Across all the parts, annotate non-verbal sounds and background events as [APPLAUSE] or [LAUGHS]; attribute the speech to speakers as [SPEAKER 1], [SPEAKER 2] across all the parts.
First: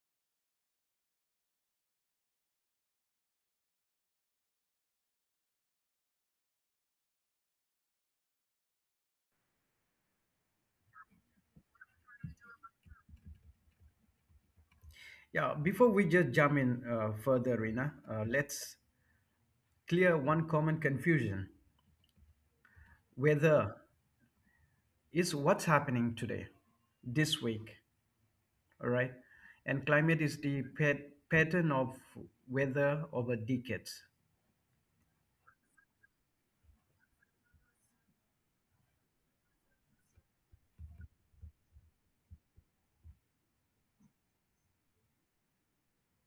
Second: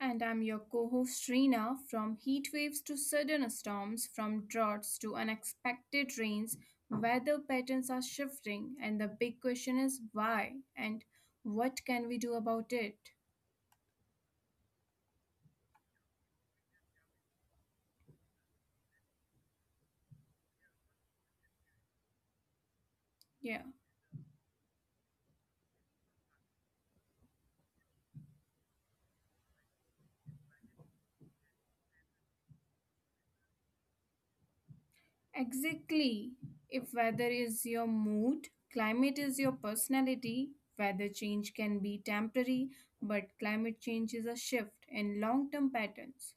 [SPEAKER 1] And I'm your co host Reena. From heat waves to sudden storms, from droughts to unexpected rains, weather patterns are shifting, and the big question is why and what can we do about it?
[SPEAKER 2] Yeah, before we just jump in further, Rina, let's clear one common confusion.
[SPEAKER 1] Yeah,
[SPEAKER 2] Weather is what's happening today, this week, all right? And climate is the pattern of weather over decades.
[SPEAKER 1] exactly. If weather is your mood, climate is your personality. Weather change can be temporary, but climate change is a shift in long term patterns.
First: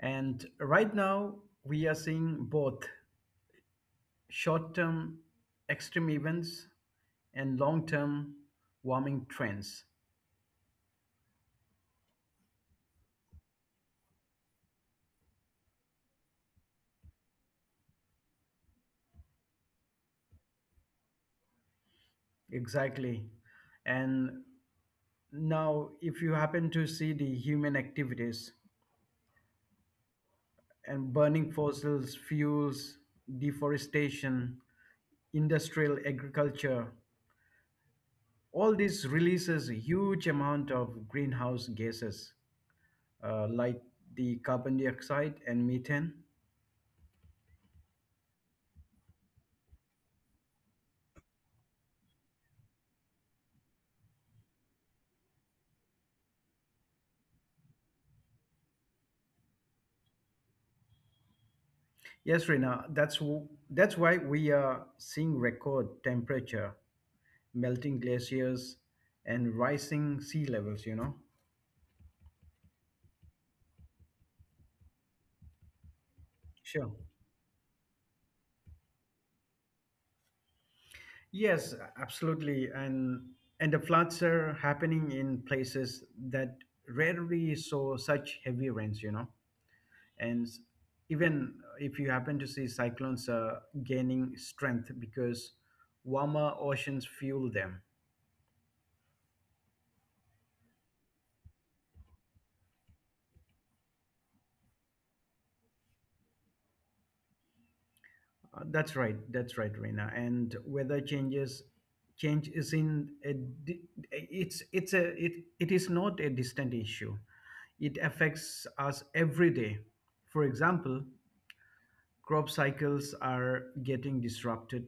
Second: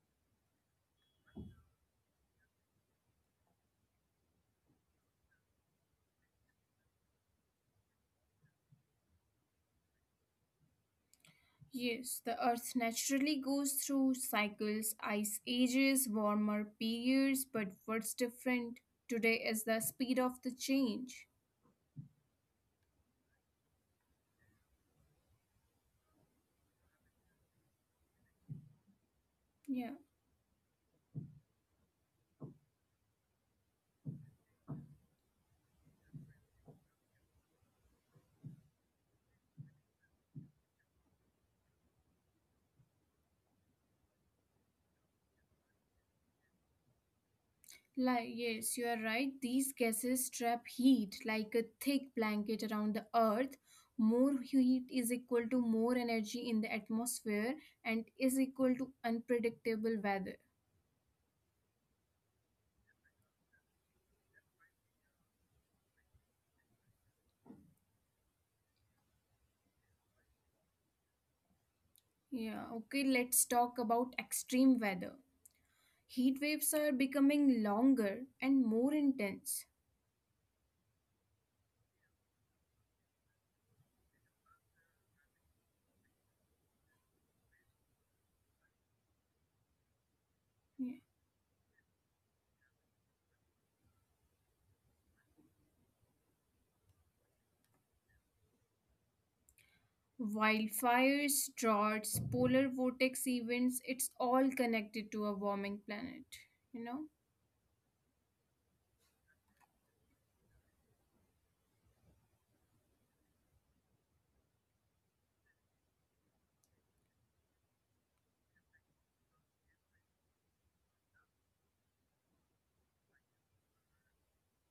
[SPEAKER 2] And right now, we are seeing both short term extreme events and long term warming trends.
[SPEAKER 1] Yes, the Earth naturally goes through cycles, ice ages, warmer periods, but what's different today is the speed of the change.
[SPEAKER 2] Exactly. And Now, if you happen to see the human activities
[SPEAKER 1] Yeah,
[SPEAKER 2] and burning fossil fuels, deforestation, industrial agriculture, all this releases a huge amount of greenhouse gases like the carbon dioxide and methane.
[SPEAKER 1] like, yes, you are right. These gases trap heat like a thick blanket around the Earth. More heat is equal to more energy in the atmosphere and is equal to unpredictable weather.
[SPEAKER 2] Yes, Rina, that's why we are seeing record temperature, melting glaciers, and rising sea levels.
[SPEAKER 1] Yeah, okay, let's talk about extreme weather. Heat waves
[SPEAKER 2] Sure.
[SPEAKER 1] are becoming longer and more intense.
[SPEAKER 2] Yes, absolutely. And the floods are happening in places that rarely saw such heavy rains, And s-
[SPEAKER 1] Yeah.
[SPEAKER 2] Even if you happen to see cyclones gaining strength because warmer oceans fuel them.
[SPEAKER 1] Wildfires, droughts, polar vortex events, it's all connected to a warming planet, you know?
[SPEAKER 2] That's right. That's right, Reena. And weather changes change is in a, di- it's a it, it is not a distant issue. It affects us every day. For example, crop cycles are getting disrupted,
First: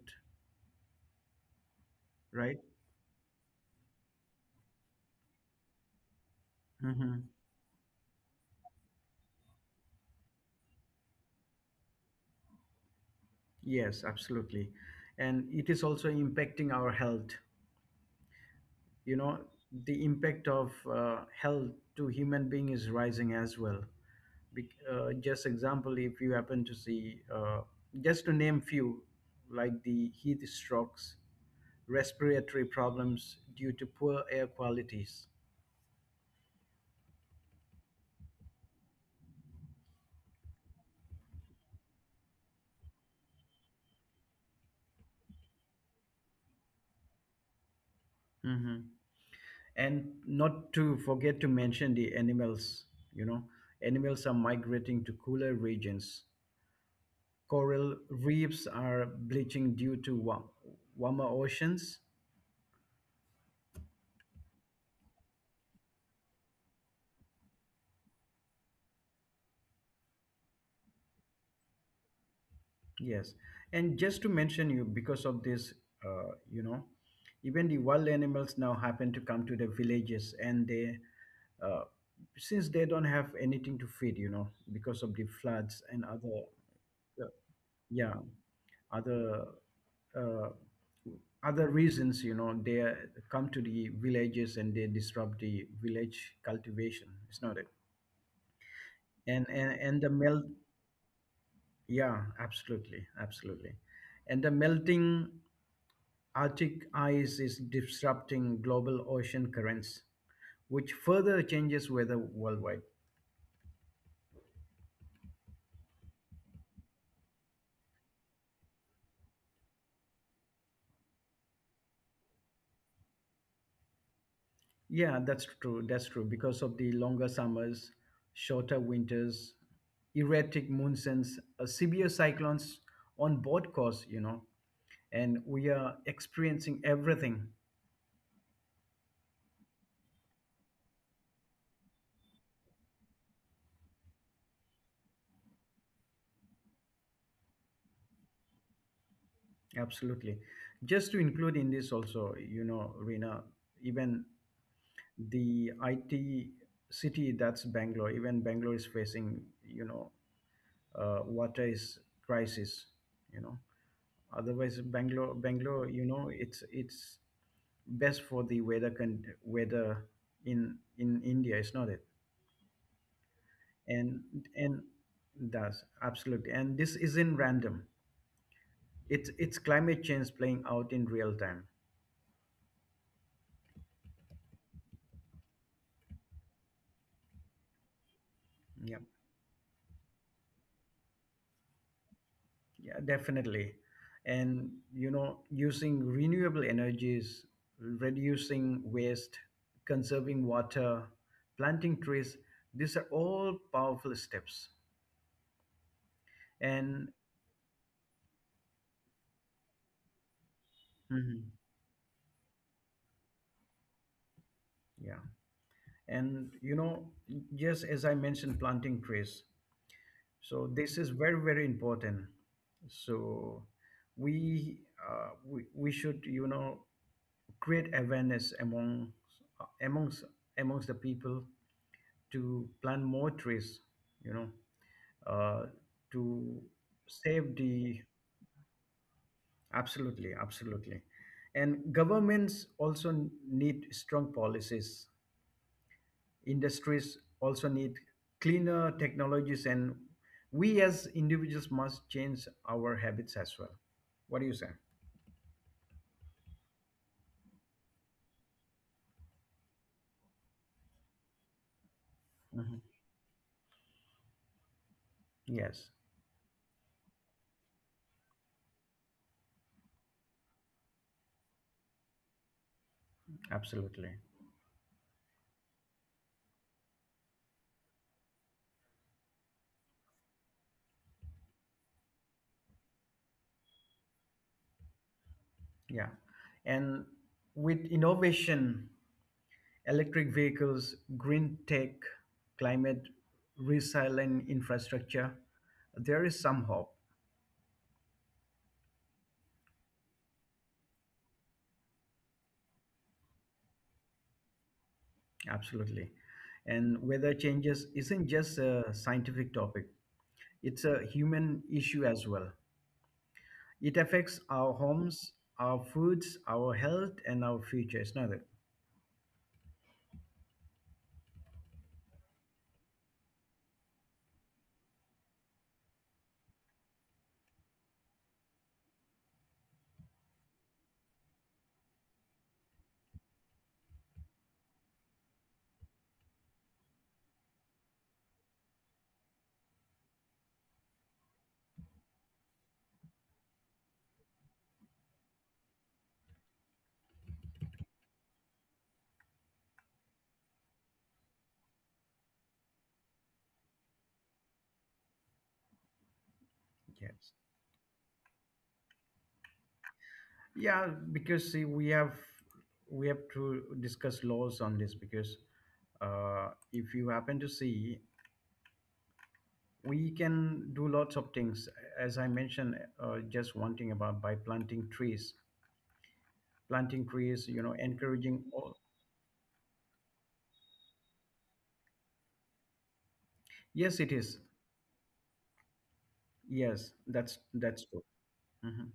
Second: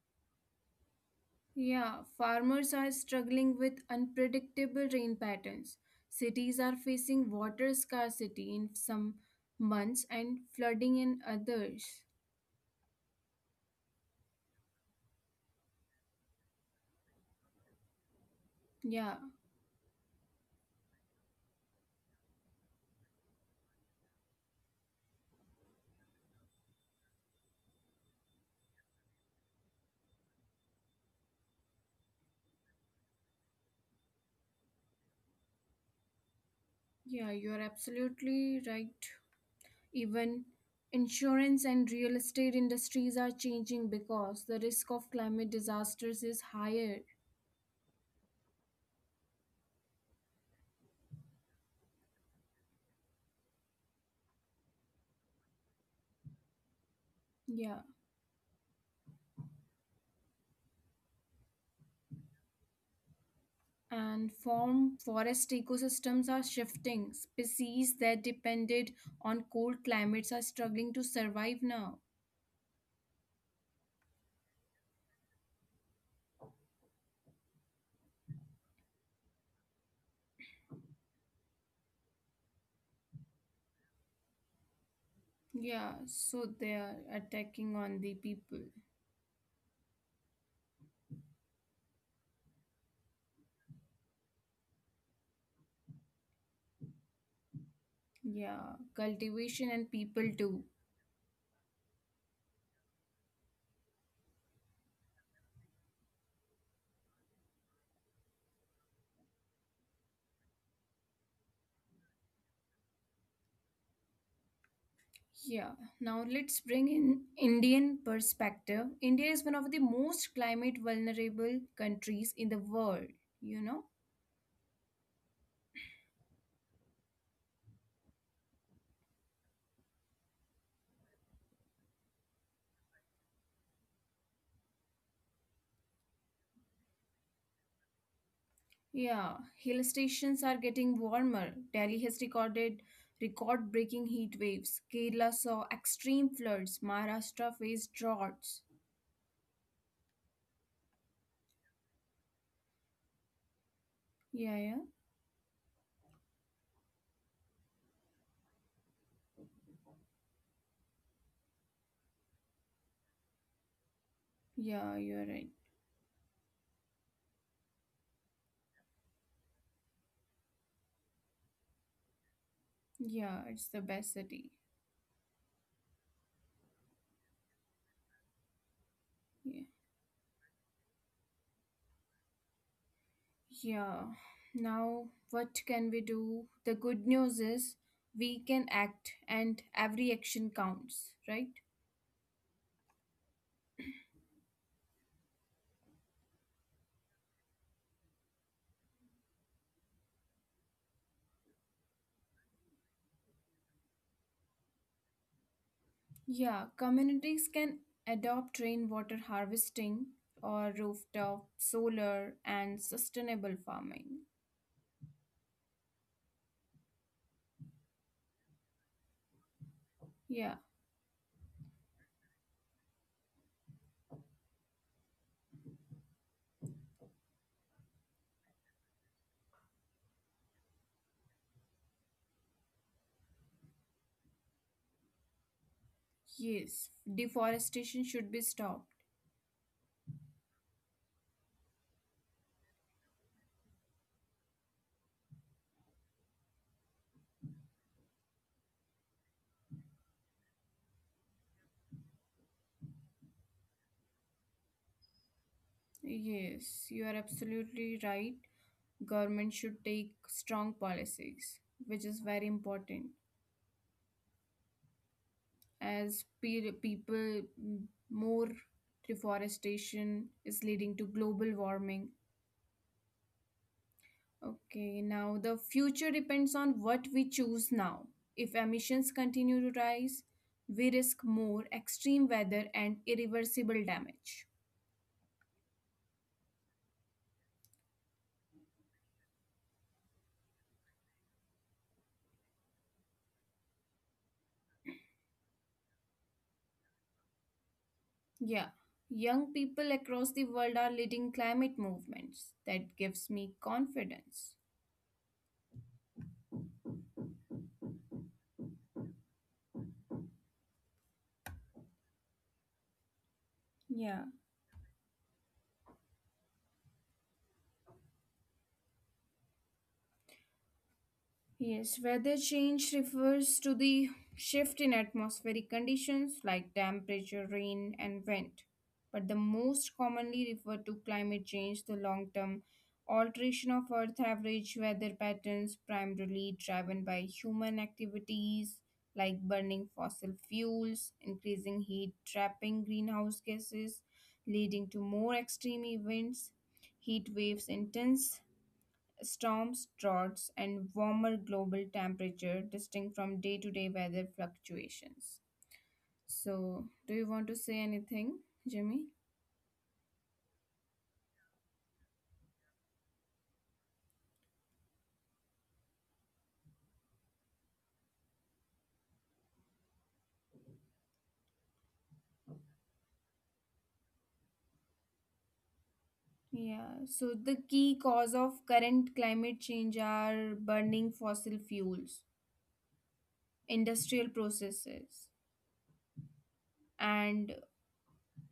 [SPEAKER 1] Yeah,
[SPEAKER 2] right?
[SPEAKER 1] farmers are struggling with unpredictable rain patterns. Cities are
[SPEAKER 2] Hmm.
[SPEAKER 1] facing water scarcity in some months and flooding in others.
[SPEAKER 2] Yes, absolutely. And it is also impacting our health. You
[SPEAKER 1] Yeah,
[SPEAKER 2] know, the impact of health to human being is rising as well. Just example, if you happen to see, just to name few, like the heat strokes, respiratory problems due to poor air qualities.
[SPEAKER 1] yeah, you're absolutely right. Even insurance and real estate industries are changing because the risk of climate disasters is higher.
[SPEAKER 2] And not to forget to mention the animals, you know, animals are migrating to cooler regions. Coral
[SPEAKER 1] Yeah.
[SPEAKER 2] reefs are bleaching due to warmer oceans.
[SPEAKER 1] And form forest ecosystems are shifting. Species that depended on cold climates are struggling to survive now.
[SPEAKER 2] Yes, and just to mention you, because of this, you know, even the wild animals now happen to come to the villages, and they uh, since they don't have anything to feed, you know, because of the floods and
[SPEAKER 1] Yeah,
[SPEAKER 2] other,
[SPEAKER 1] so they are
[SPEAKER 2] yeah.
[SPEAKER 1] attacking
[SPEAKER 2] Yeah,
[SPEAKER 1] on the people.
[SPEAKER 2] other uh, other reasons, you know, they come to the villages and they disrupt the village cultivation, it's not it.
[SPEAKER 1] Yeah,
[SPEAKER 2] and and,
[SPEAKER 1] cultivation
[SPEAKER 2] and the
[SPEAKER 1] and
[SPEAKER 2] melt
[SPEAKER 1] people too.
[SPEAKER 2] yeah, absolutely, absolutely. And the melting arctic ice is disrupting global ocean currents, which further changes weather worldwide.
[SPEAKER 1] Yeah, now let's bring in Indian perspective. India is one of the most climate vulnerable countries in the world, you know
[SPEAKER 2] Yeah, that's true. That's true. Because of the longer summers, shorter winters, erratic monsoons, severe cyclones on both coasts, you know, and we are experiencing everything.
[SPEAKER 1] Yeah, hill stations are getting warmer. Delhi has recorded record-breaking heat waves. Kerala saw extreme floods. Maharashtra faced droughts.
[SPEAKER 2] Absolutely. Just to include in this also, you know, Rina, even
[SPEAKER 1] Yeah, yeah,
[SPEAKER 2] the IT city, that's Bangalore, even Bangalore is facing, you know, water is crisis, you know. Otherwise, Bangalore,
[SPEAKER 1] yeah. You're right.
[SPEAKER 2] Bangalore, you know, it's best for the weather in India, is not it?
[SPEAKER 1] Yeah, it's the
[SPEAKER 2] And
[SPEAKER 1] best
[SPEAKER 2] and
[SPEAKER 1] city.
[SPEAKER 2] does absolutely. And this isn't random. It's climate
[SPEAKER 1] Yeah,
[SPEAKER 2] change playing out in real time.
[SPEAKER 1] yeah. Now, what can we do? The good news is we
[SPEAKER 2] Yeah,
[SPEAKER 1] can act, and every action counts, right?
[SPEAKER 2] yeah, definitely. And you know, using renewable energies, reducing waste, conserving water, planting trees, these are all powerful steps.
[SPEAKER 1] Yeah,
[SPEAKER 2] And
[SPEAKER 1] communities can adopt rainwater harvesting or
[SPEAKER 2] mhm,
[SPEAKER 1] rooftop solar and sustainable farming.
[SPEAKER 2] yeah. And you know, just as I mentioned, planting trees, so
[SPEAKER 1] Yeah,
[SPEAKER 2] this is very very important. So we, we should, you know, create awareness among amongst the people to plant more trees, you know, uh, to
[SPEAKER 1] yes,
[SPEAKER 2] save the,
[SPEAKER 1] deforestation should be stopped.
[SPEAKER 2] absolutely, absolutely. And governments also need strong policies. Industries also need cleaner technologies, and we as individuals must change our habits as well. What do you say?
[SPEAKER 1] Yes, you are absolutely right. Government should take strong policies, which is very
[SPEAKER 2] Mhm.
[SPEAKER 1] important.
[SPEAKER 2] Yes,
[SPEAKER 1] As people, more deforestation is leading to global warming.
[SPEAKER 2] absolutely.
[SPEAKER 1] Okay, now the future depends on what we choose now. If emissions continue to rise, we risk more extreme weather and irreversible damage.
[SPEAKER 2] Yeah. And with innovation, electric vehicles, green tech, climate resilient infrastructure, there is some hope.
[SPEAKER 1] Yeah, young people across the world are leading climate movements. That gives me confidence.
[SPEAKER 2] Absolutely. And weather changes isn't just a scientific topic, it's a human issue as well. It affects
[SPEAKER 1] Yeah.
[SPEAKER 2] our homes, our foods, our health, and our future. It's not it.
[SPEAKER 1] Yes, weather change refers to the shift in atmospheric conditions like temperature, rain, and wind, but the most commonly referred to climate change, the long term alteration of Earth average weather patterns, primarily driven by human activities like burning fossil fuels, increasing heat, trapping greenhouse gases, leading to more extreme events, heat waves, intense storms, droughts, and warmer global temperature distinct from day to day weather fluctuations. So,
[SPEAKER 2] Yes.
[SPEAKER 1] do you want to say anything, Jimmy?
[SPEAKER 2] Yeah, because see, we have to discuss laws on this because if you happen to see, we can do lots of things. As I mentioned, just one thing about by planting trees, you
[SPEAKER 1] Yeah,
[SPEAKER 2] know,
[SPEAKER 1] so the
[SPEAKER 2] encouraging.
[SPEAKER 1] key
[SPEAKER 2] All.
[SPEAKER 1] cause of current climate change are burning fossil fuels,
[SPEAKER 2] Yes, it is.
[SPEAKER 1] industrial processes,
[SPEAKER 2] Yes, that's
[SPEAKER 1] and
[SPEAKER 2] true. Hmm.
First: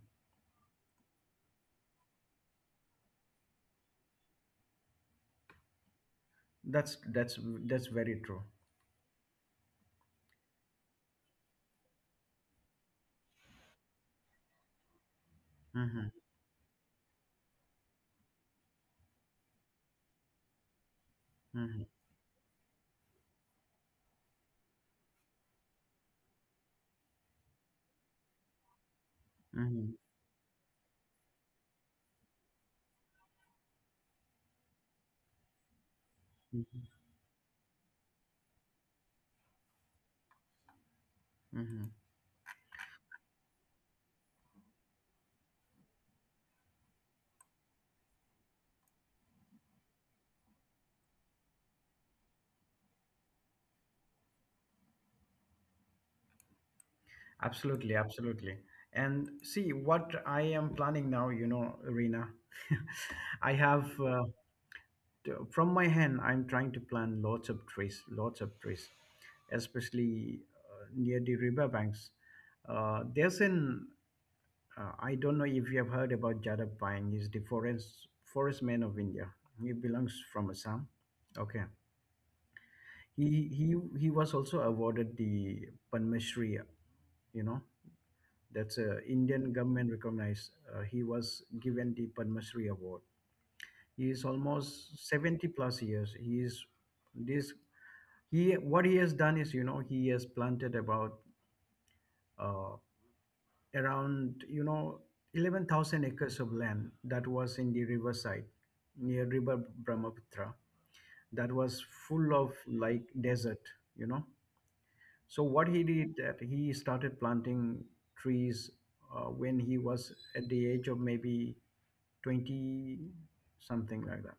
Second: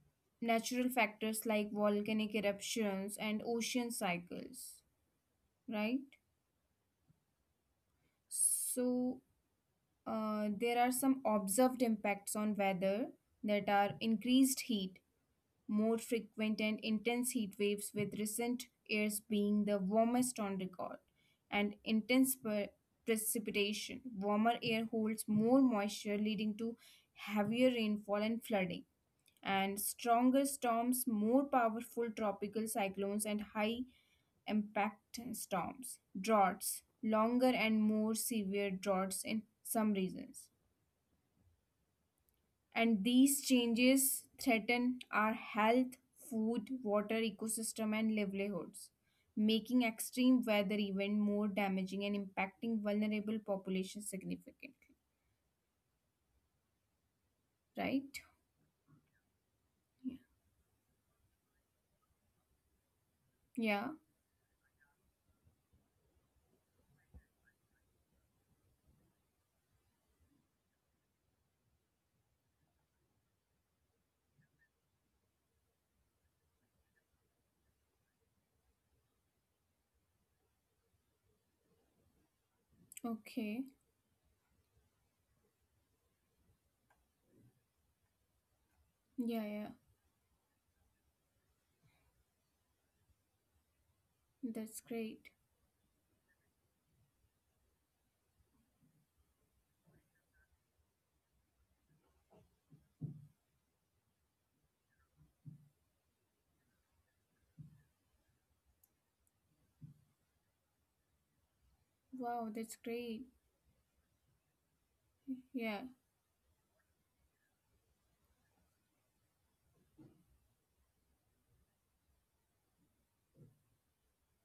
[SPEAKER 1] natural factors like volcanic eruptions and ocean cycles, right?
[SPEAKER 2] That's that's that's very true.
[SPEAKER 1] So there are some observed impacts on weather that are increased heat, more
[SPEAKER 2] Hmm.
[SPEAKER 1] frequent and intense heat waves, with recent years being the warmest on record, and
[SPEAKER 2] Hmm.
[SPEAKER 1] intense precipitation. Warmer air holds more moisture, leading to heavier rainfall and flooding, and
[SPEAKER 2] Hmm.
[SPEAKER 1] stronger storms, more powerful tropical cyclones, and high impact storms. Droughts, longer and more severe droughts in some regions,
[SPEAKER 2] Hmm.
[SPEAKER 1] and these changes threaten our health, food, water, ecosystem, and livelihoods, making extreme weather even more damaging and impacting vulnerable populations significantly.
[SPEAKER 2] Absolutely,
[SPEAKER 1] Right?
[SPEAKER 2] absolutely. And see
[SPEAKER 1] Yeah.
[SPEAKER 2] what I am planning now, you know, Rina. [LAUGHS] I
[SPEAKER 1] Yeah.
[SPEAKER 2] have from my hand, I'm trying to plant lots of trees, especially near the riverbanks. There's an I don't know if you have heard about Jada Pine. He's the forest man of India. He belongs from Assam. Okay. He
[SPEAKER 1] Okay.
[SPEAKER 2] he he was also awarded the Padma Shri, you know. That's a
[SPEAKER 1] Yeah,
[SPEAKER 2] Indian
[SPEAKER 1] yeah.
[SPEAKER 2] government recognized. He was given the Padma Shri award. He is
[SPEAKER 1] That's
[SPEAKER 2] almost
[SPEAKER 1] great.
[SPEAKER 2] 70 plus years. He is this he what he has done is, you know, he has planted about uh, around, you know, 11,000 acres of land that was in the riverside near river Brahmaputra, that was full
[SPEAKER 1] Wow,
[SPEAKER 2] of
[SPEAKER 1] that's
[SPEAKER 2] like
[SPEAKER 1] great.
[SPEAKER 2] desert, you know. So what
[SPEAKER 1] Yeah.
[SPEAKER 2] he did, that he started planting trees when he was at the age of maybe 20, something like that.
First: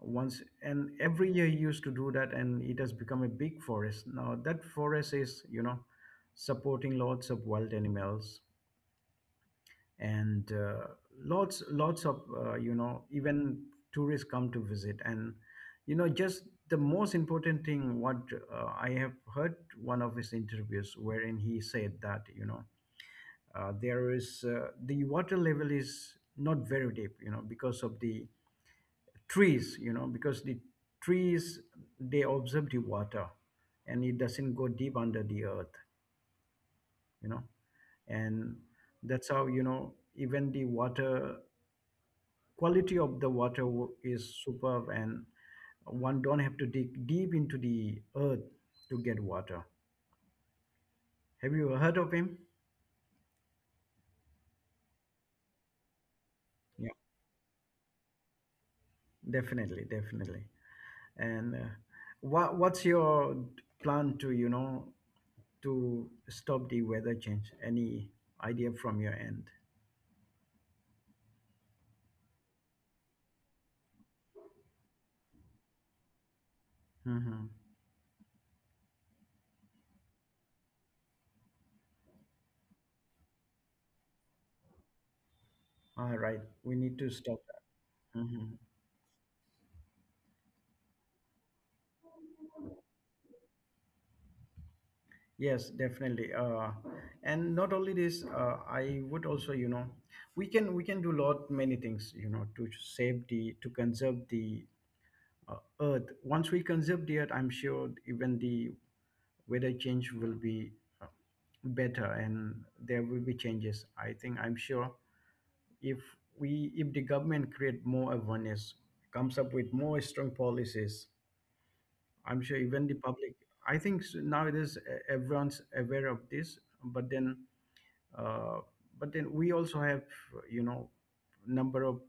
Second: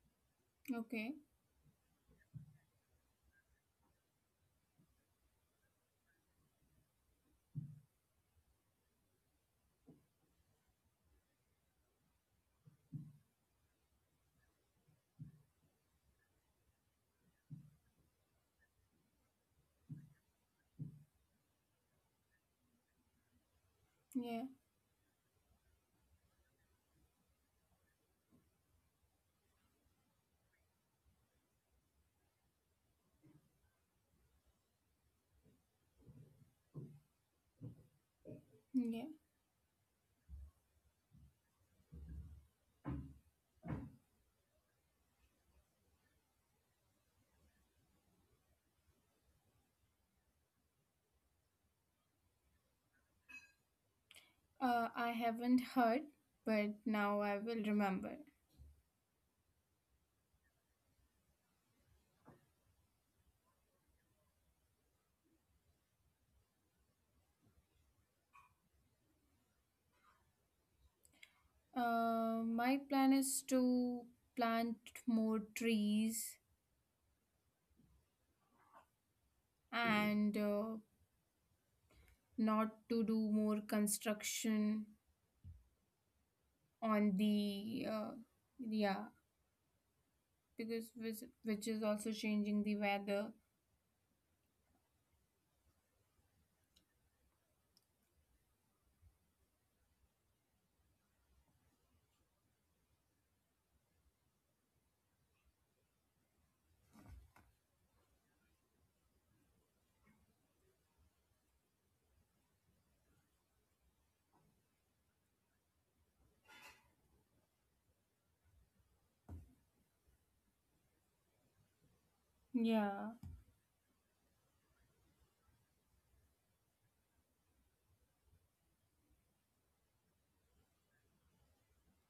[SPEAKER 2] Once and
[SPEAKER 1] Okay.
[SPEAKER 2] every year he used to do that, and it has become a big forest now. That forest is, you know, supporting lots of wild animals, and lots of you know, even tourists come to visit. And you know, just the most important thing, what I have heard one of his interviews wherein he said that, you know, there is,
[SPEAKER 1] Yeah.
[SPEAKER 2] the water level is not very deep, you know, because of the trees, you know, because the trees, they absorb the water and it doesn't go deep under the earth, you know. And
[SPEAKER 1] Yeah.
[SPEAKER 2] that's how, you know, even the water, quality of the water is superb, and one don't have to dig deep into the earth to get water. Have you heard of him?
[SPEAKER 1] I haven't heard, but
[SPEAKER 2] Yeah,
[SPEAKER 1] now I will remember.
[SPEAKER 2] definitely, definitely. And what's your plan to, you know, to stop the weather change, any idea from your end?
[SPEAKER 1] My plan is to plant more trees
[SPEAKER 2] Mm-hmm.
[SPEAKER 1] and not to do more construction
[SPEAKER 2] All right, we need to
[SPEAKER 1] on
[SPEAKER 2] stop
[SPEAKER 1] the
[SPEAKER 2] that. Mm-hmm.
[SPEAKER 1] yeah, because which is also changing the weather.
[SPEAKER 2] Yes, definitely. And not only this, I would also, you know, we can do lot many things, you know, to save the, to conserve the earth. Once we conserve the earth, I'm sure even the weather change will be uh, better, and there will be changes. I think I'm sure if we, if the government create more awareness, comes up with more strong policies, I'm sure even the
[SPEAKER 1] Yeah,
[SPEAKER 2] public. I think nowadays everyone's aware of this, uh, but then we also have, you know, number of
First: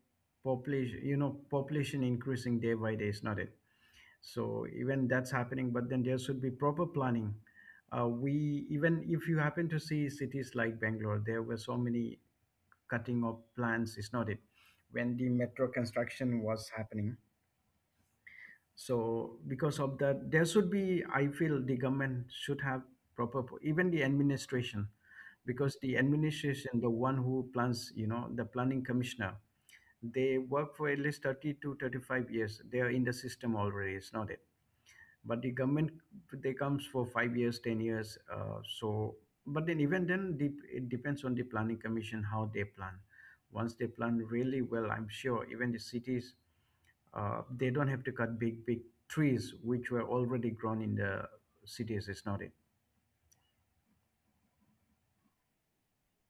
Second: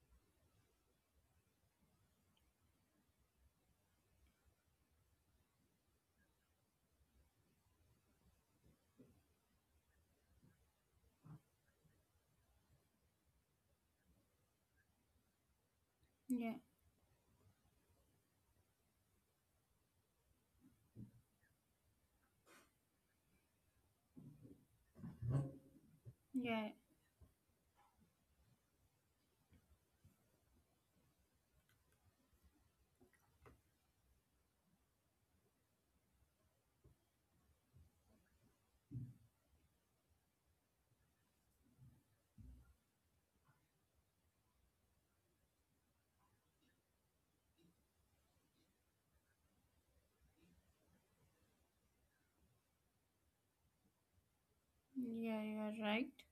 [SPEAKER 2] population, you know, population increasing day by day, is not it? So even that's happening, but then there should be proper planning. We Even if you happen to see cities like Bangalore, there were so many cutting of plants, is not it? When the metro construction
[SPEAKER 1] yeah,
[SPEAKER 2] was happening, so because of that, there should be, I feel the government should have proper, even the administration, because the
[SPEAKER 1] yeah,
[SPEAKER 2] administration, the one who plans, you know, the planning commissioner, they work for at least 30 to 35 years, they are in the system already, it's not it. But the government, they comes for 5 years, 10 years, so but then even then the, it depends on the planning commission how they plan. Once they plan really well, I'm sure even the cities, they don't have to cut big trees which were already grown in the cities, is not it?
[SPEAKER 1] yeah, you are right.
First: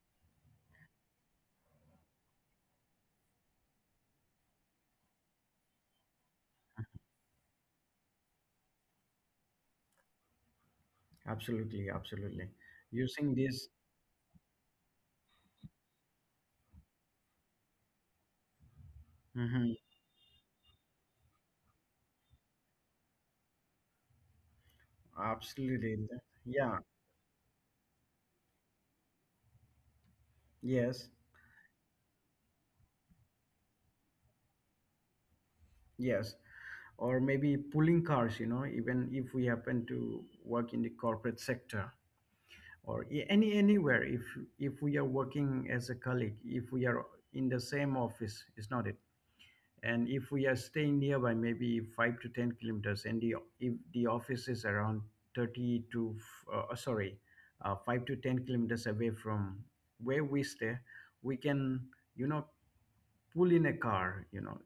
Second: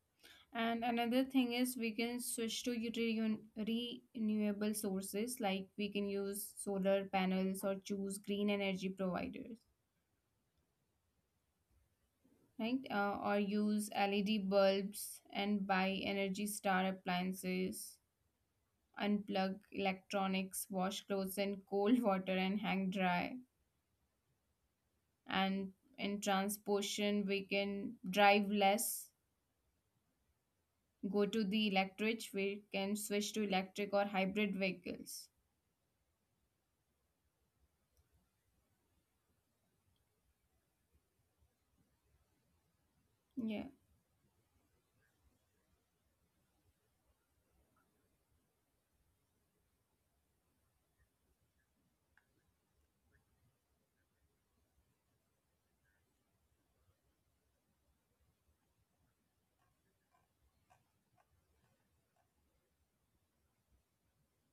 [SPEAKER 1] And another thing is, we can switch to renewable sources like we can use solar panels or choose green energy providers,
[SPEAKER 2] Absolutely, absolutely.
[SPEAKER 1] right? Uh,
[SPEAKER 2] Using
[SPEAKER 1] or
[SPEAKER 2] this,
[SPEAKER 1] use LED bulbs and buy energy star appliances, unplug
[SPEAKER 2] mhm,
[SPEAKER 1] electronics, wash clothes in cold water and hang dry. And
[SPEAKER 2] absolutely.
[SPEAKER 1] in
[SPEAKER 2] Yeah,
[SPEAKER 1] transposition, we can drive less,
[SPEAKER 2] yes.
[SPEAKER 1] go to the electric, we can switch to electric or hybrid vehicles.
[SPEAKER 2] Yes, or maybe pulling cars, you know, even if we happen to work in the corporate sector,
[SPEAKER 1] Yeah,
[SPEAKER 2] anywhere, if we are working as a colleague, if we are in the same office, is not it? And if we are staying nearby, maybe 5 to 10 kilometers, and the, if the office is around 30 to f- uh, sorry uh, 5 to 10 kilometers away from where we stay, we can, you know, pull in a car, you know.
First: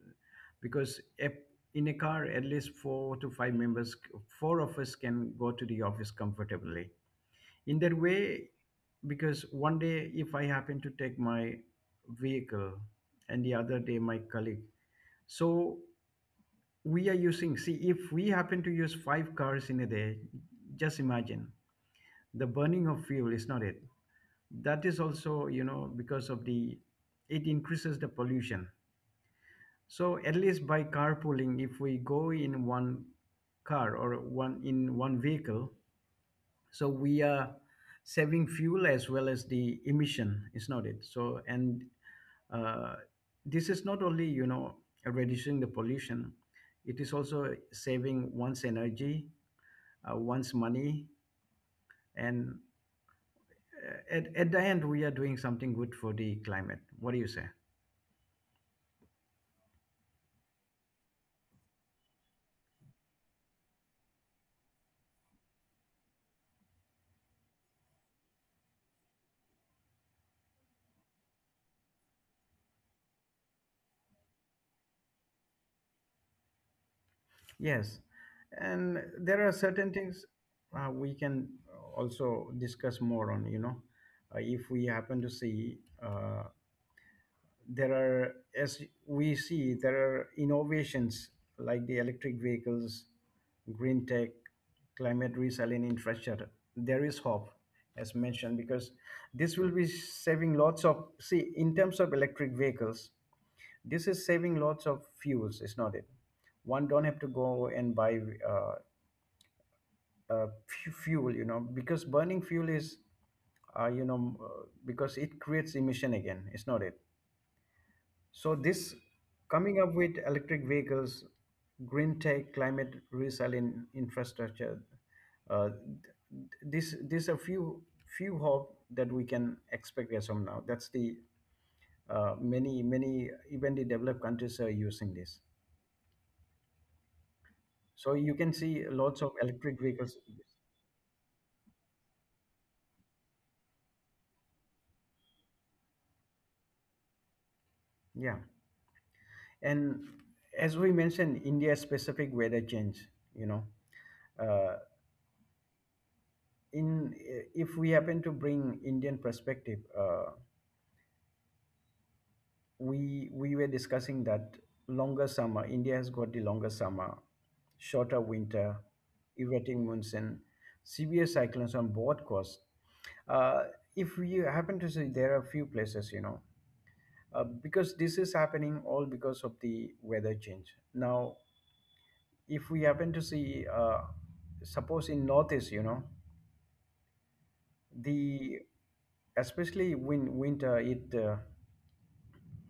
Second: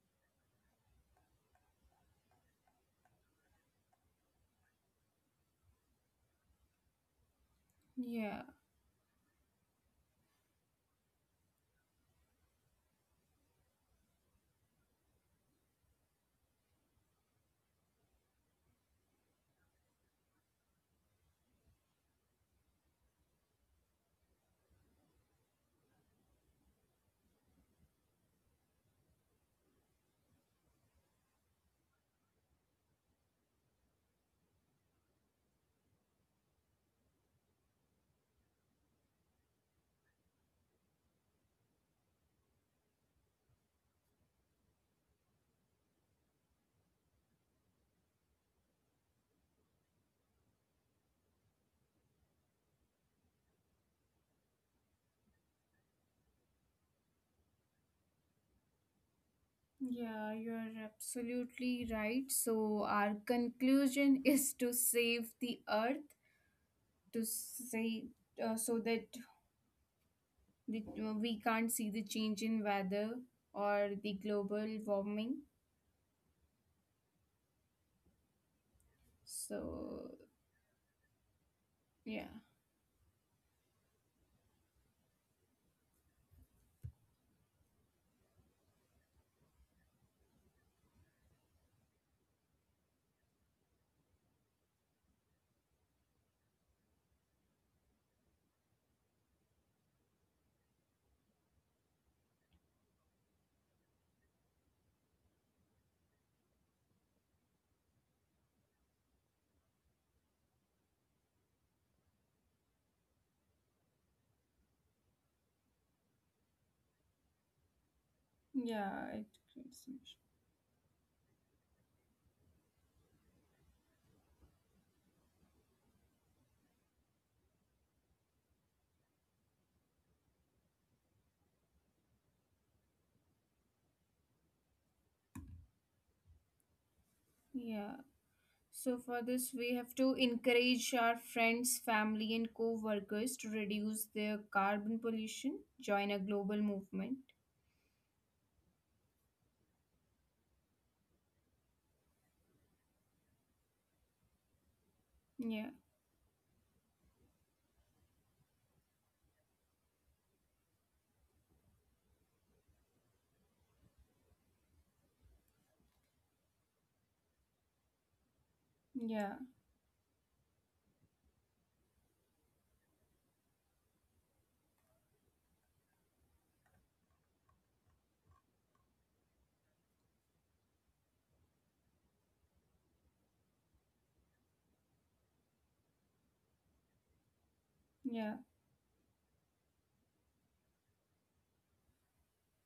[SPEAKER 2] Because a, in a car at least four to five members, four of us can go to the office comfortably in that
[SPEAKER 1] yeah,
[SPEAKER 2] way. Because one day if I happen to take my vehicle, and the other day my colleague, so we are using, see, if we happen to use five cars in a day, just imagine, the burning of fuel, is not it? That is also, you know, because of the, it increases the pollution. So at least by carpooling, if we go in one car, or one vehicle, so we are saving fuel as well as the emission, is not it? So and uh, this is not only, you know, reducing the pollution, it is also saving one's energy, one's money, and at the end, we are doing something good for the climate. What do you say?
[SPEAKER 1] yeah, you're absolutely right. So, our conclusion [LAUGHS] is to save the earth, to say so that we can't see the change in weather or the global warming.
[SPEAKER 2] Yes, and there are certain
[SPEAKER 1] So,
[SPEAKER 2] things we can
[SPEAKER 1] yeah,
[SPEAKER 2] also discuss more on. You know, if we happen to see, uh, there are, as we see, there are innovations like the electric vehicles, green tech, climate resilient infrastructure. There is hope, as mentioned, because this will be saving lots of. See, in terms of electric vehicles, this is saving lots of fuels, is not it? One don't have to go and buy uh, fuel, because burning fuel is, because it creates emission again, is not it? So this
[SPEAKER 1] yeah, it
[SPEAKER 2] coming
[SPEAKER 1] creates
[SPEAKER 2] up
[SPEAKER 1] some
[SPEAKER 2] with
[SPEAKER 1] issue.
[SPEAKER 2] electric vehicles, green tech, climate resilient infrastructure, th- this these are few hope that we can expect as of now. That's the many even the developed countries are using this.
[SPEAKER 1] Yeah.
[SPEAKER 2] So you can see
[SPEAKER 1] So
[SPEAKER 2] lots
[SPEAKER 1] for
[SPEAKER 2] of
[SPEAKER 1] this, we
[SPEAKER 2] electric
[SPEAKER 1] have
[SPEAKER 2] vehicles.
[SPEAKER 1] to encourage our friends, family, and co-workers to reduce their carbon pollution. Join a global movement.
[SPEAKER 2] Yeah. And as we mentioned, India specific weather change, you know, uh,
[SPEAKER 1] Yeah,
[SPEAKER 2] in if we happen to bring Indian perspective, we were discussing that longer summer, India has got the longer summer, shorter winter,
[SPEAKER 1] yeah,
[SPEAKER 2] erratic monsoon, severe cyclones on both coasts. Uh, if you happen to see, there are a few places, because this is happening all because of the weather change. Now if we happen to see, suppose in northeast, you know
[SPEAKER 1] yeah,
[SPEAKER 2] the especially winter it,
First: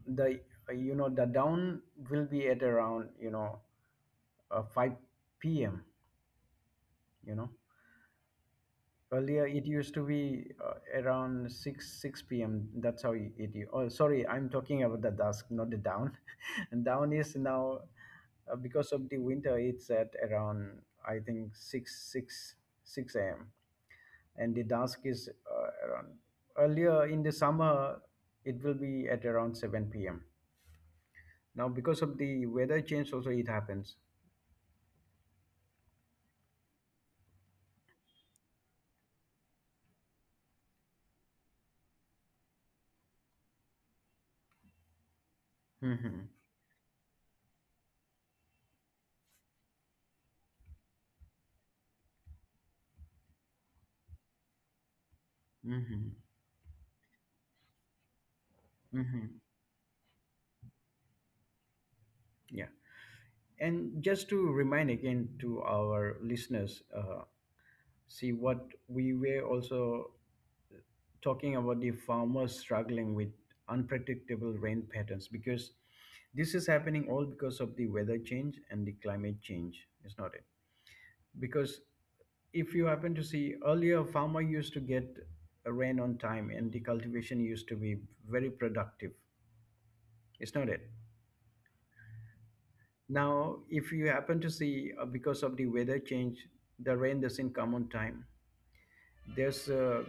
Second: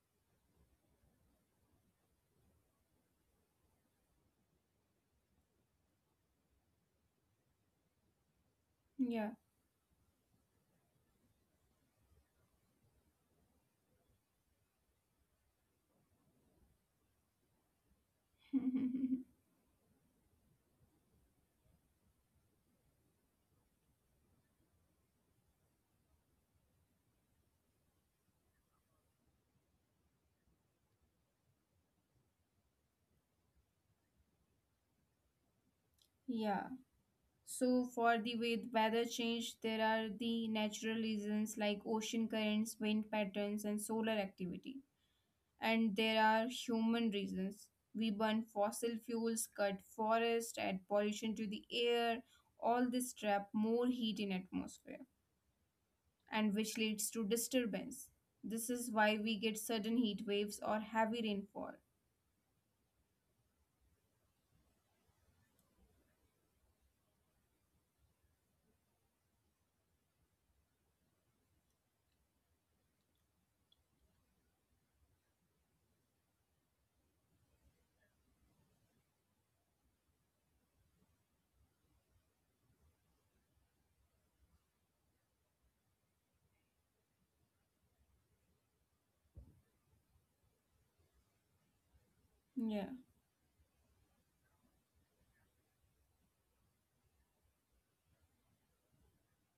[SPEAKER 2] the you know the down will be at around, 5 p.m. you know
[SPEAKER 1] yeah,
[SPEAKER 2] Earlier, it used to be around 6 p.m. That's how it. Oh, sorry, I'm talking about the dusk, not the down. [LAUGHS] And down is now, because of the
[SPEAKER 1] [LAUGHS]
[SPEAKER 2] winter. It's at around, I think, 6 a.m. And the dusk is around. Earlier in the summer, it will be at around 7 p.m. Now because of the weather change, also it happens.
[SPEAKER 1] yeah. So for the weather change, there are the natural reasons like ocean currents, wind patterns, and solar activity, and
[SPEAKER 2] Hmm.
[SPEAKER 1] there are human reasons. We burn fossil fuels, cut forests, add pollution to the air. All this trap more heat in atmosphere,
[SPEAKER 2] Hmm.
[SPEAKER 1] and which leads to disturbance. This is why
[SPEAKER 2] Hmm.
[SPEAKER 1] we get sudden heat waves or heavy rainfall.
[SPEAKER 2] Yeah. And just to remind again to our listeners, see what we were also talking about the farmers struggling with unpredictable rain patterns, because this is happening all because of the weather change and the climate change, is not it? Because if you happen to see earlier, farmer used to get a rain on time and the cultivation used to be very productive, is not it?
[SPEAKER 1] Yeah,
[SPEAKER 2] Now, if you happen to see, because of the weather change, the rain doesn't come on time. There's a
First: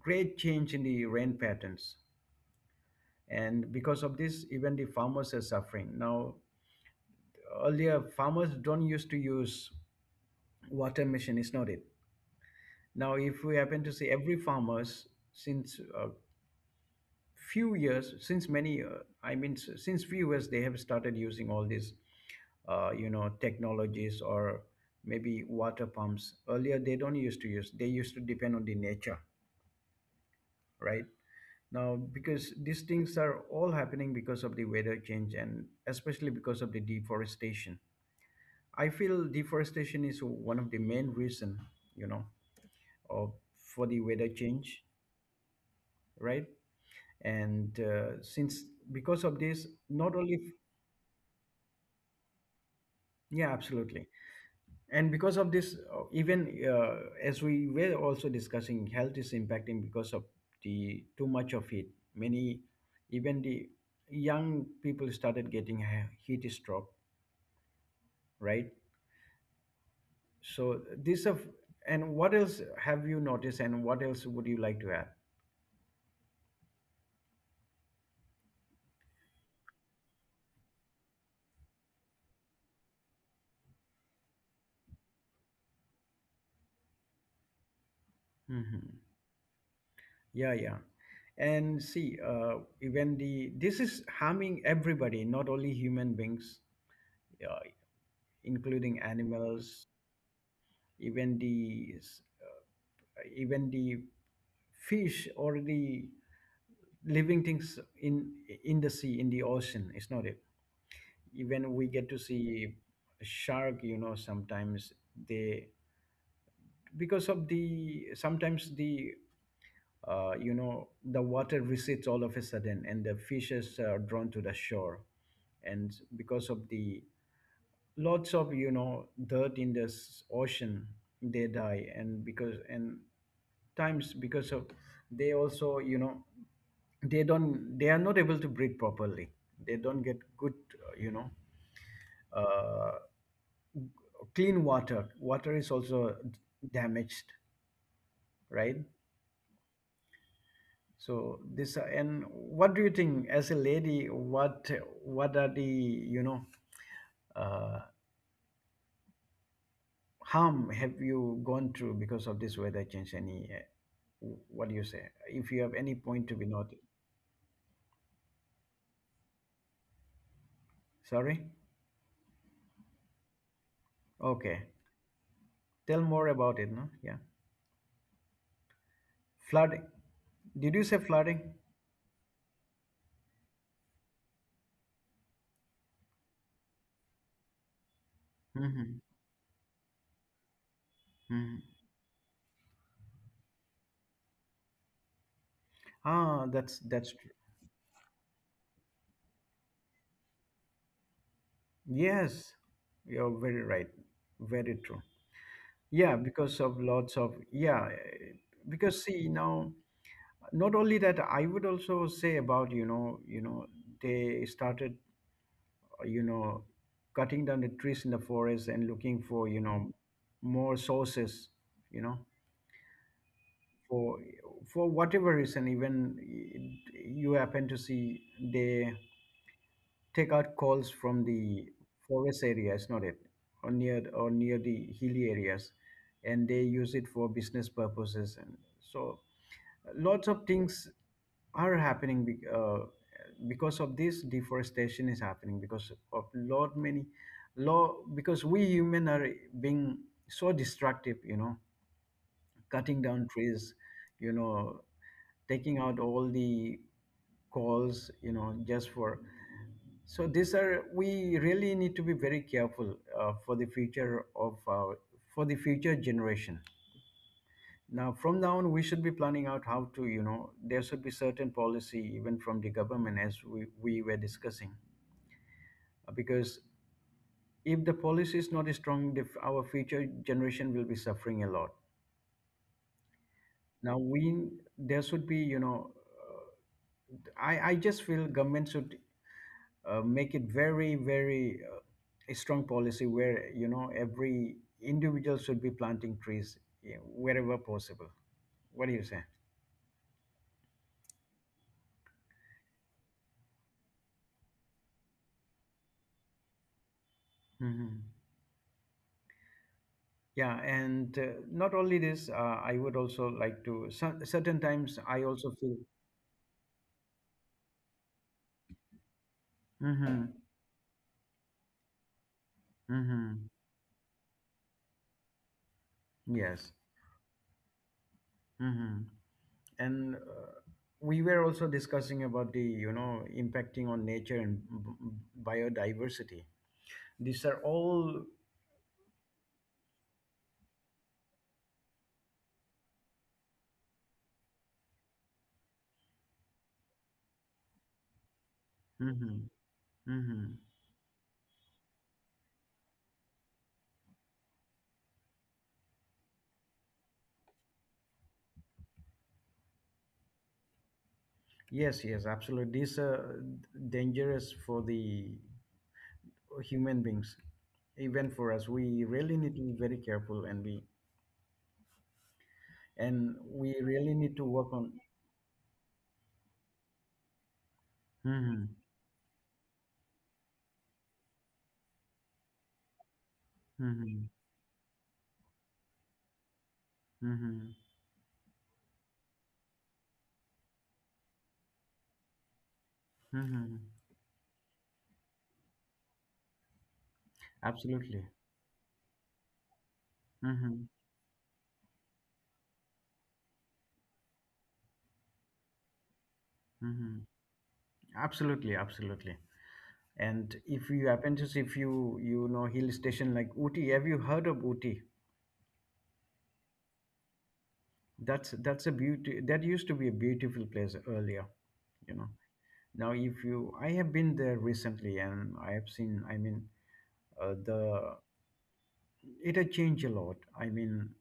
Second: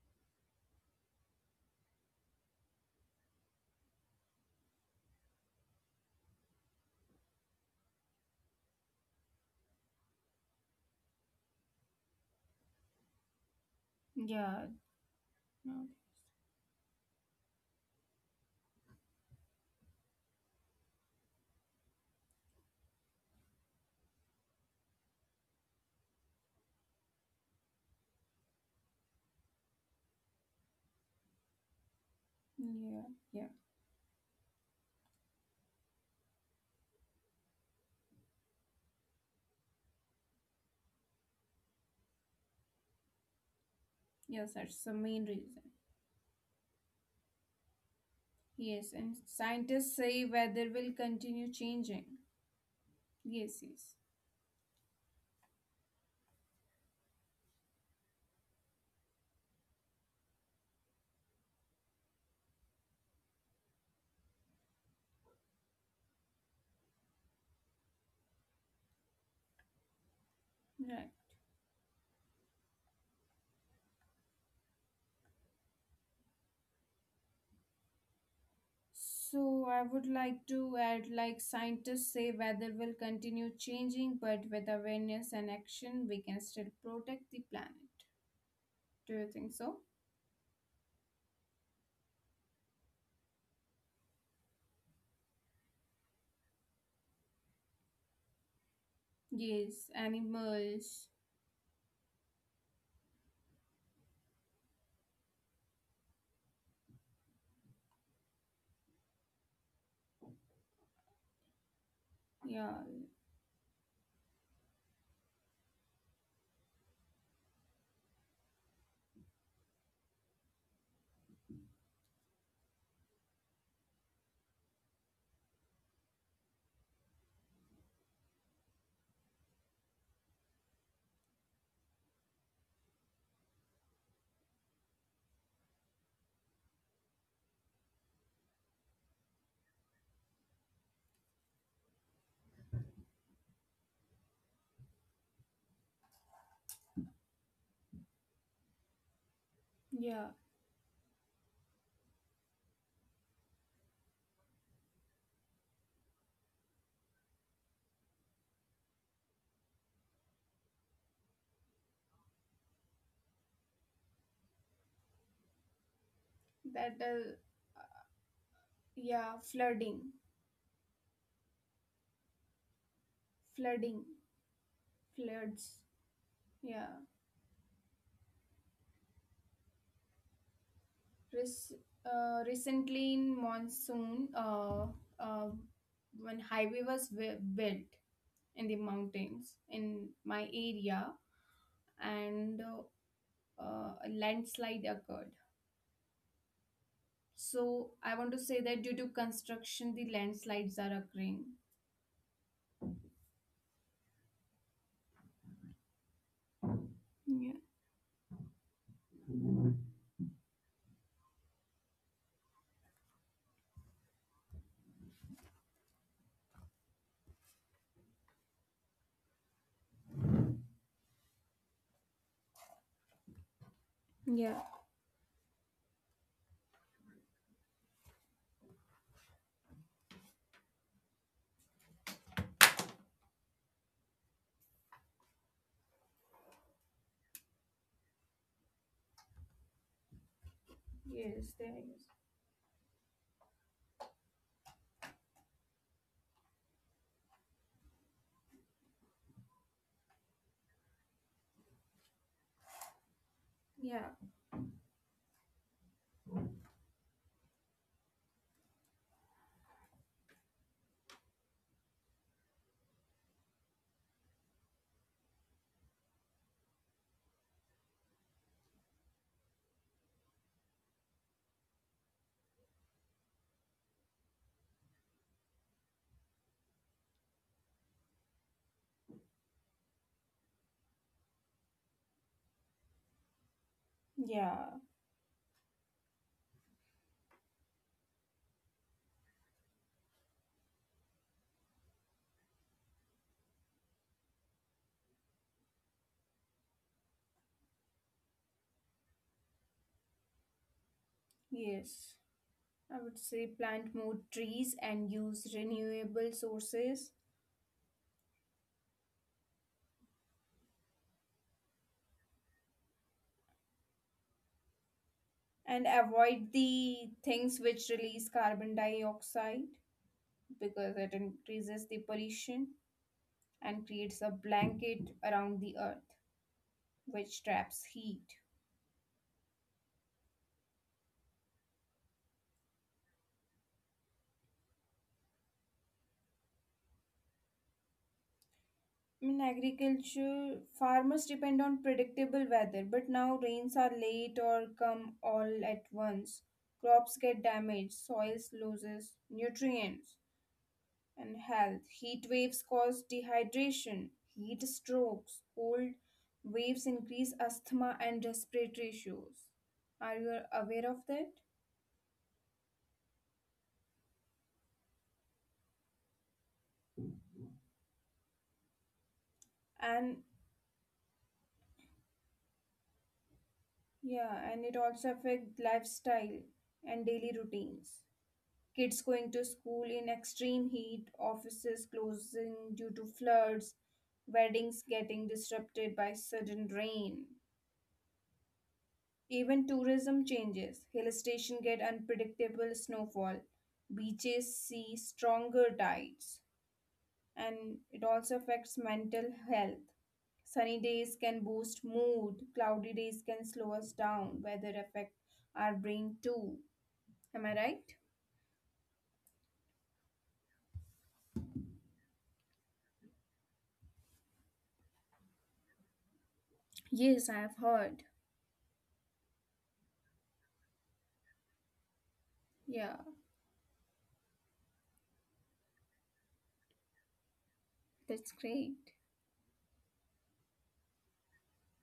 [SPEAKER 2] great change in the rain patterns. And because of this, even the farmers are suffering. Now, earlier, farmers don't used to use water machine, is not it? Now, if we happen to see, every
[SPEAKER 1] yeah,
[SPEAKER 2] farmers since
[SPEAKER 1] no,
[SPEAKER 2] a few years, since many, I mean, since few years, they have started using all these, technologies, or maybe water pumps. Earlier they don't used to use, they used to depend on the nature, right. Now because these things
[SPEAKER 1] yeah,
[SPEAKER 2] are all
[SPEAKER 1] yeah.
[SPEAKER 2] happening because of the weather change and especially because of the deforestation. I feel deforestation is one of the main reason, you know of, for the weather change,
[SPEAKER 1] Yes, that's the main reason.
[SPEAKER 2] right. And since, because of
[SPEAKER 1] Yes, and
[SPEAKER 2] this not only,
[SPEAKER 1] scientists say weather will continue changing.
[SPEAKER 2] yeah,
[SPEAKER 1] Yes,
[SPEAKER 2] absolutely.
[SPEAKER 1] yes.
[SPEAKER 2] And because of this, even, as we were also discussing, health is impacting because of the too much of heat. Many, even the young people started getting heat stroke, right.
[SPEAKER 1] Right.
[SPEAKER 2] So this of, and what else have you noticed and what else would you like to add?
[SPEAKER 1] So I would like to add, like scientists say weather will continue changing, but with awareness and action we can still protect the planet. Do you
[SPEAKER 2] Hmm.
[SPEAKER 1] think so?
[SPEAKER 2] Yeah, yeah. And see, even the, this is harming everybody, not only human beings, uh, including
[SPEAKER 1] Yes,
[SPEAKER 2] animals,
[SPEAKER 1] animals.
[SPEAKER 2] even the even the fish or the living things in the sea, in the ocean, it's not it. Even we
[SPEAKER 1] Yeah,
[SPEAKER 2] get to see shark, you know, sometimes they, because of the, sometimes the, water recedes all of a sudden and the fishes are drawn to the shore. And because of the lots of, you know, dirt in the ocean, they die. And because and times because of, they also, you know, they don't, they are not able to breathe properly. They don't get good, uh, you know uh, clean water, water is also damaged, right.
[SPEAKER 1] yeah.
[SPEAKER 2] So this, and what do you think as a lady, what are the, you know uh, harm have you gone through because of this weather change? Any, what do you say? If you have any point to
[SPEAKER 1] That
[SPEAKER 2] be noted.
[SPEAKER 1] yeah, flooding,
[SPEAKER 2] Sorry?
[SPEAKER 1] flooding,
[SPEAKER 2] Okay.
[SPEAKER 1] floods.
[SPEAKER 2] Tell
[SPEAKER 1] Yeah.
[SPEAKER 2] more about it, no? Yeah. Flooding. Did you say
[SPEAKER 1] Res
[SPEAKER 2] flooding?
[SPEAKER 1] Recently in monsoon, uh, when highway was built in the mountains
[SPEAKER 2] Mm-hmm.
[SPEAKER 1] in my area,
[SPEAKER 2] Hmm.
[SPEAKER 1] and a landslide occurred.
[SPEAKER 2] Ah, that's
[SPEAKER 1] So
[SPEAKER 2] true.
[SPEAKER 1] I want to say that due to construction, the landslides are occurring.
[SPEAKER 2] Yes, you're very right. Very true. Yeah, because
[SPEAKER 1] Yeah.
[SPEAKER 2] of lots of, yeah, because see now, not only that, I would also say about, you know, you know they started, you know, cutting down the trees in the forest and looking for, you know, more sources, you know,
[SPEAKER 1] Yeah.
[SPEAKER 2] for for whatever reason, even you happen to see they take out calls from the forest areas, not it, or near, or near the hilly areas, and they use it for business purposes. And so lots of things
[SPEAKER 1] Yes, there is.
[SPEAKER 2] are happening because of this, deforestation is happening because of lot many law, because we human are being so destructive, you know, cutting down
[SPEAKER 1] Yeah.
[SPEAKER 2] trees, you know, taking out all the calls, you know, just for, so these are, we really need to be very careful, for the future of our, for the future generation. Now, from now on, we should be planning out how to, you know, there should be certain policy even from the government, as we were discussing. Because if the policy is not strong, the, our future generation will be suffering a lot. Now, we,
[SPEAKER 1] Yeah,
[SPEAKER 2] there should be, you know, I just feel government should, make it very, very, a strong policy where, you know, every individual should be planting trees, yeah, wherever possible. What do you say?
[SPEAKER 1] yes. I would say plant more trees and use renewable sources
[SPEAKER 2] Hmm. Yeah, and not only this, I would also like to. Certain times,
[SPEAKER 1] and
[SPEAKER 2] I also feel.
[SPEAKER 1] avoid the things which release carbon dioxide,
[SPEAKER 2] Mm-hmm.
[SPEAKER 1] because it increases the pollution and
[SPEAKER 2] Mm-hmm.
[SPEAKER 1] creates a blanket around the earth
[SPEAKER 2] Yes.
[SPEAKER 1] which traps heat.
[SPEAKER 2] Mm-hmm. And we were also discussing about the, you know, impacting on nature and biodiversity. These are all.
[SPEAKER 1] I mean, agriculture, farmers depend on predictable weather, but now rains are late or come all at once. Crops get damaged, soils loses
[SPEAKER 2] Mm-hmm.
[SPEAKER 1] nutrients,
[SPEAKER 2] Mm-hmm.
[SPEAKER 1] and health. Heat waves cause dehydration, heat strokes, cold waves increase asthma and respiratory issues. Are you aware of that?
[SPEAKER 2] Yes. Yes. Absolutely. These are dangerous for the human beings, even for us. We really need
[SPEAKER 1] And
[SPEAKER 2] to be very careful, and we, and we
[SPEAKER 1] yeah, and
[SPEAKER 2] really
[SPEAKER 1] it
[SPEAKER 2] need to
[SPEAKER 1] also
[SPEAKER 2] work on.
[SPEAKER 1] affects lifestyle and daily routines. Kids going
[SPEAKER 2] Mhm.
[SPEAKER 1] to school in extreme heat, offices closing due to floods, weddings
[SPEAKER 2] Mhm.
[SPEAKER 1] getting disrupted by sudden rain.
[SPEAKER 2] Mhm.
[SPEAKER 1] Even tourism changes. Hill station get unpredictable snowfall. Beaches
[SPEAKER 2] Mhm.
[SPEAKER 1] see stronger tides, and it also affects
[SPEAKER 2] Absolutely.
[SPEAKER 1] mental health. Sunny days can
[SPEAKER 2] Mhm.
[SPEAKER 1] boost mood, cloudy days can slow us down, weather affect our brain too. Am I
[SPEAKER 2] Mhm.
[SPEAKER 1] right?
[SPEAKER 2] Absolutely. Absolutely. And if you happen to see, if you, you know, hill station like Ooty, have you heard of Ooty?
[SPEAKER 1] Yes, I have heard.
[SPEAKER 2] That's a beauty. That used to be a beautiful place earlier. You know.
[SPEAKER 1] Yeah,
[SPEAKER 2] Now, if you, I have been there recently, and I have seen. I mean,
[SPEAKER 1] that's
[SPEAKER 2] the,
[SPEAKER 1] great.
[SPEAKER 2] it had changed a lot. I mean,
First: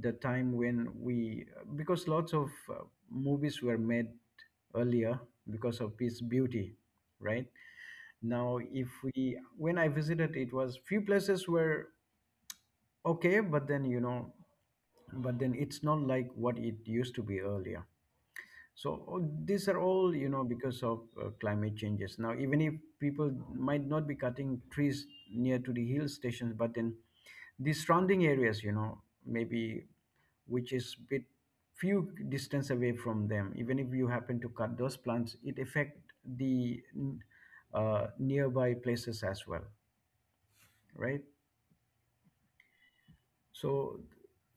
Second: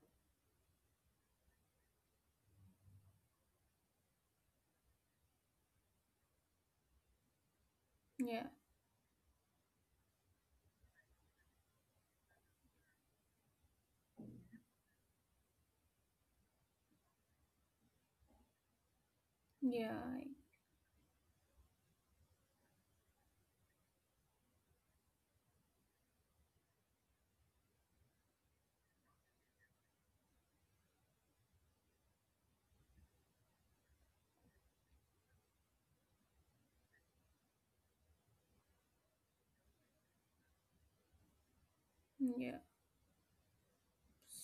[SPEAKER 2] the time when we, because lots of movies were made earlier because of its beauty, right?
[SPEAKER 1] Yeah,
[SPEAKER 2] Now, if we, when I visited, it was few places were okay, but then, you know, but then it's not like what it used to be earlier. So these are
[SPEAKER 1] yeah,
[SPEAKER 2] all, you know, because of climate changes. Now, even if people might not be cutting trees near to the hill stations, but then the surrounding areas, you know, maybe which is bit few distance away from them, even if you happen to cut those plants, it affect the nearby places as well, right.
[SPEAKER 1] yeah.
[SPEAKER 2] So,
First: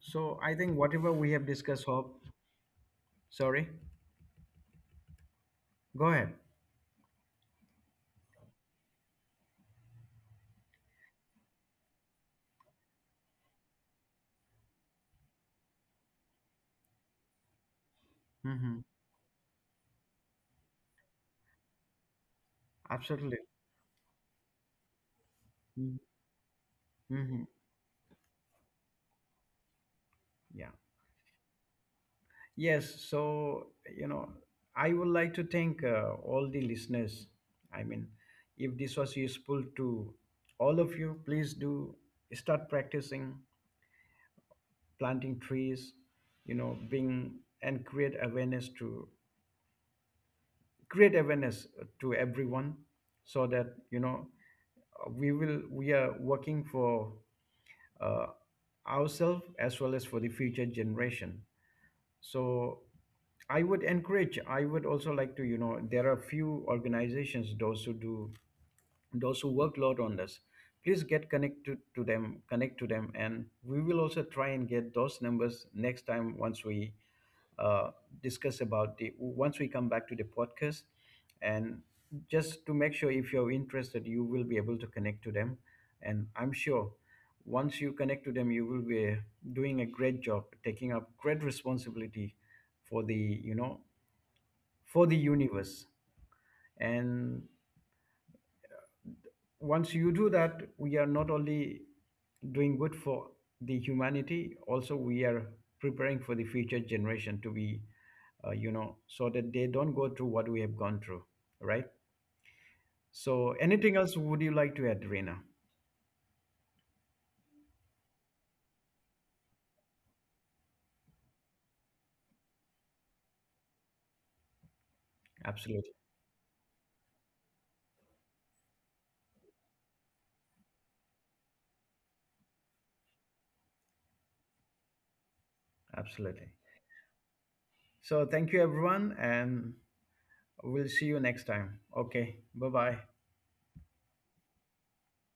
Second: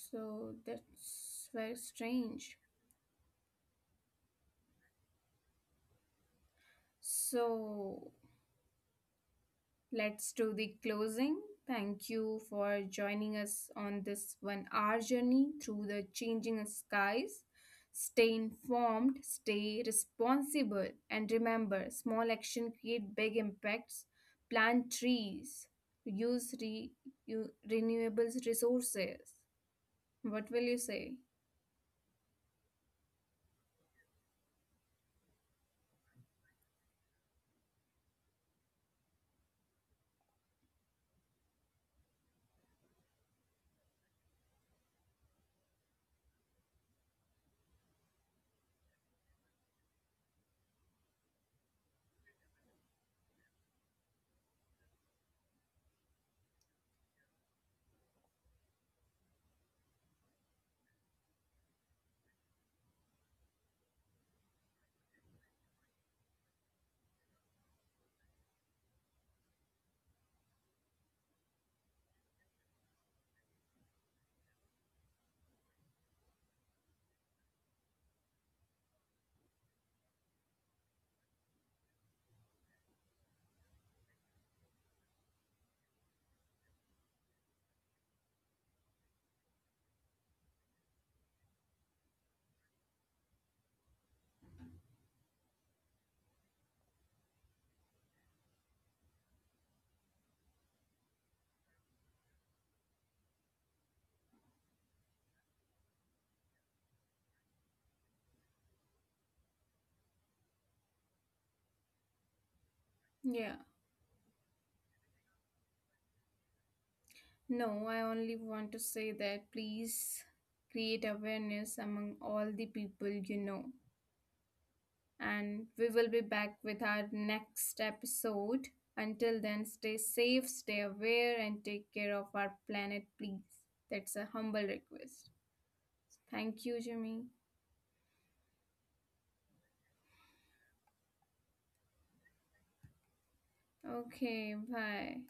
[SPEAKER 2] so I think whatever we have
[SPEAKER 1] that's very
[SPEAKER 2] discussed, hope,
[SPEAKER 1] strange.
[SPEAKER 2] sorry, go ahead.
[SPEAKER 1] So let's do the closing. Thank you for joining us on this 1 hour journey through the changing skies. Stay
[SPEAKER 2] Hmm.
[SPEAKER 1] informed, stay responsible, and remember small action create
[SPEAKER 2] Absolutely.
[SPEAKER 1] big impacts. Plant trees, use
[SPEAKER 2] Hmm.
[SPEAKER 1] renewables resources. What
[SPEAKER 2] Yeah.
[SPEAKER 1] will you say?
[SPEAKER 2] Yes, so, you know, I would like to thank, all the listeners. I mean, if this was useful to all of you, please do start practicing planting trees. You know, being, and create awareness to everyone, so that, you know, we will, we are working for, uh, ourselves as well as for the future generation. So I would encourage, I would also like to, you know, there are few organizations those who do, those who work a lot on this. Please get connected to them, connect to them, and we will also try and get those numbers next time, once we, uh, discuss about the, once we come back to the podcast. And just to make sure, if you're interested, you will be able to connect to them, and I'm sure once you connect to them, you will be doing a great job, taking up great responsibility for the, you know, for the universe. And once you do that, we are not only doing good for the humanity, also we are preparing for the future generation to be, so that they don't go through what we have gone through, right. So
[SPEAKER 1] Yeah.
[SPEAKER 2] anything else would you like to add, Rena?
[SPEAKER 1] No, I only want to say that please create awareness among all the people, you know. And we
[SPEAKER 2] Absolutely.
[SPEAKER 1] will be back with our next episode. Until then, stay safe, stay aware, and take care of our planet, please. That's a humble request.
[SPEAKER 2] Absolutely.
[SPEAKER 1] Thank you, Jimmy.
[SPEAKER 2] So thank you everyone, and we'll see you next time. Okay, bye bye.
[SPEAKER 1] Okay, bye.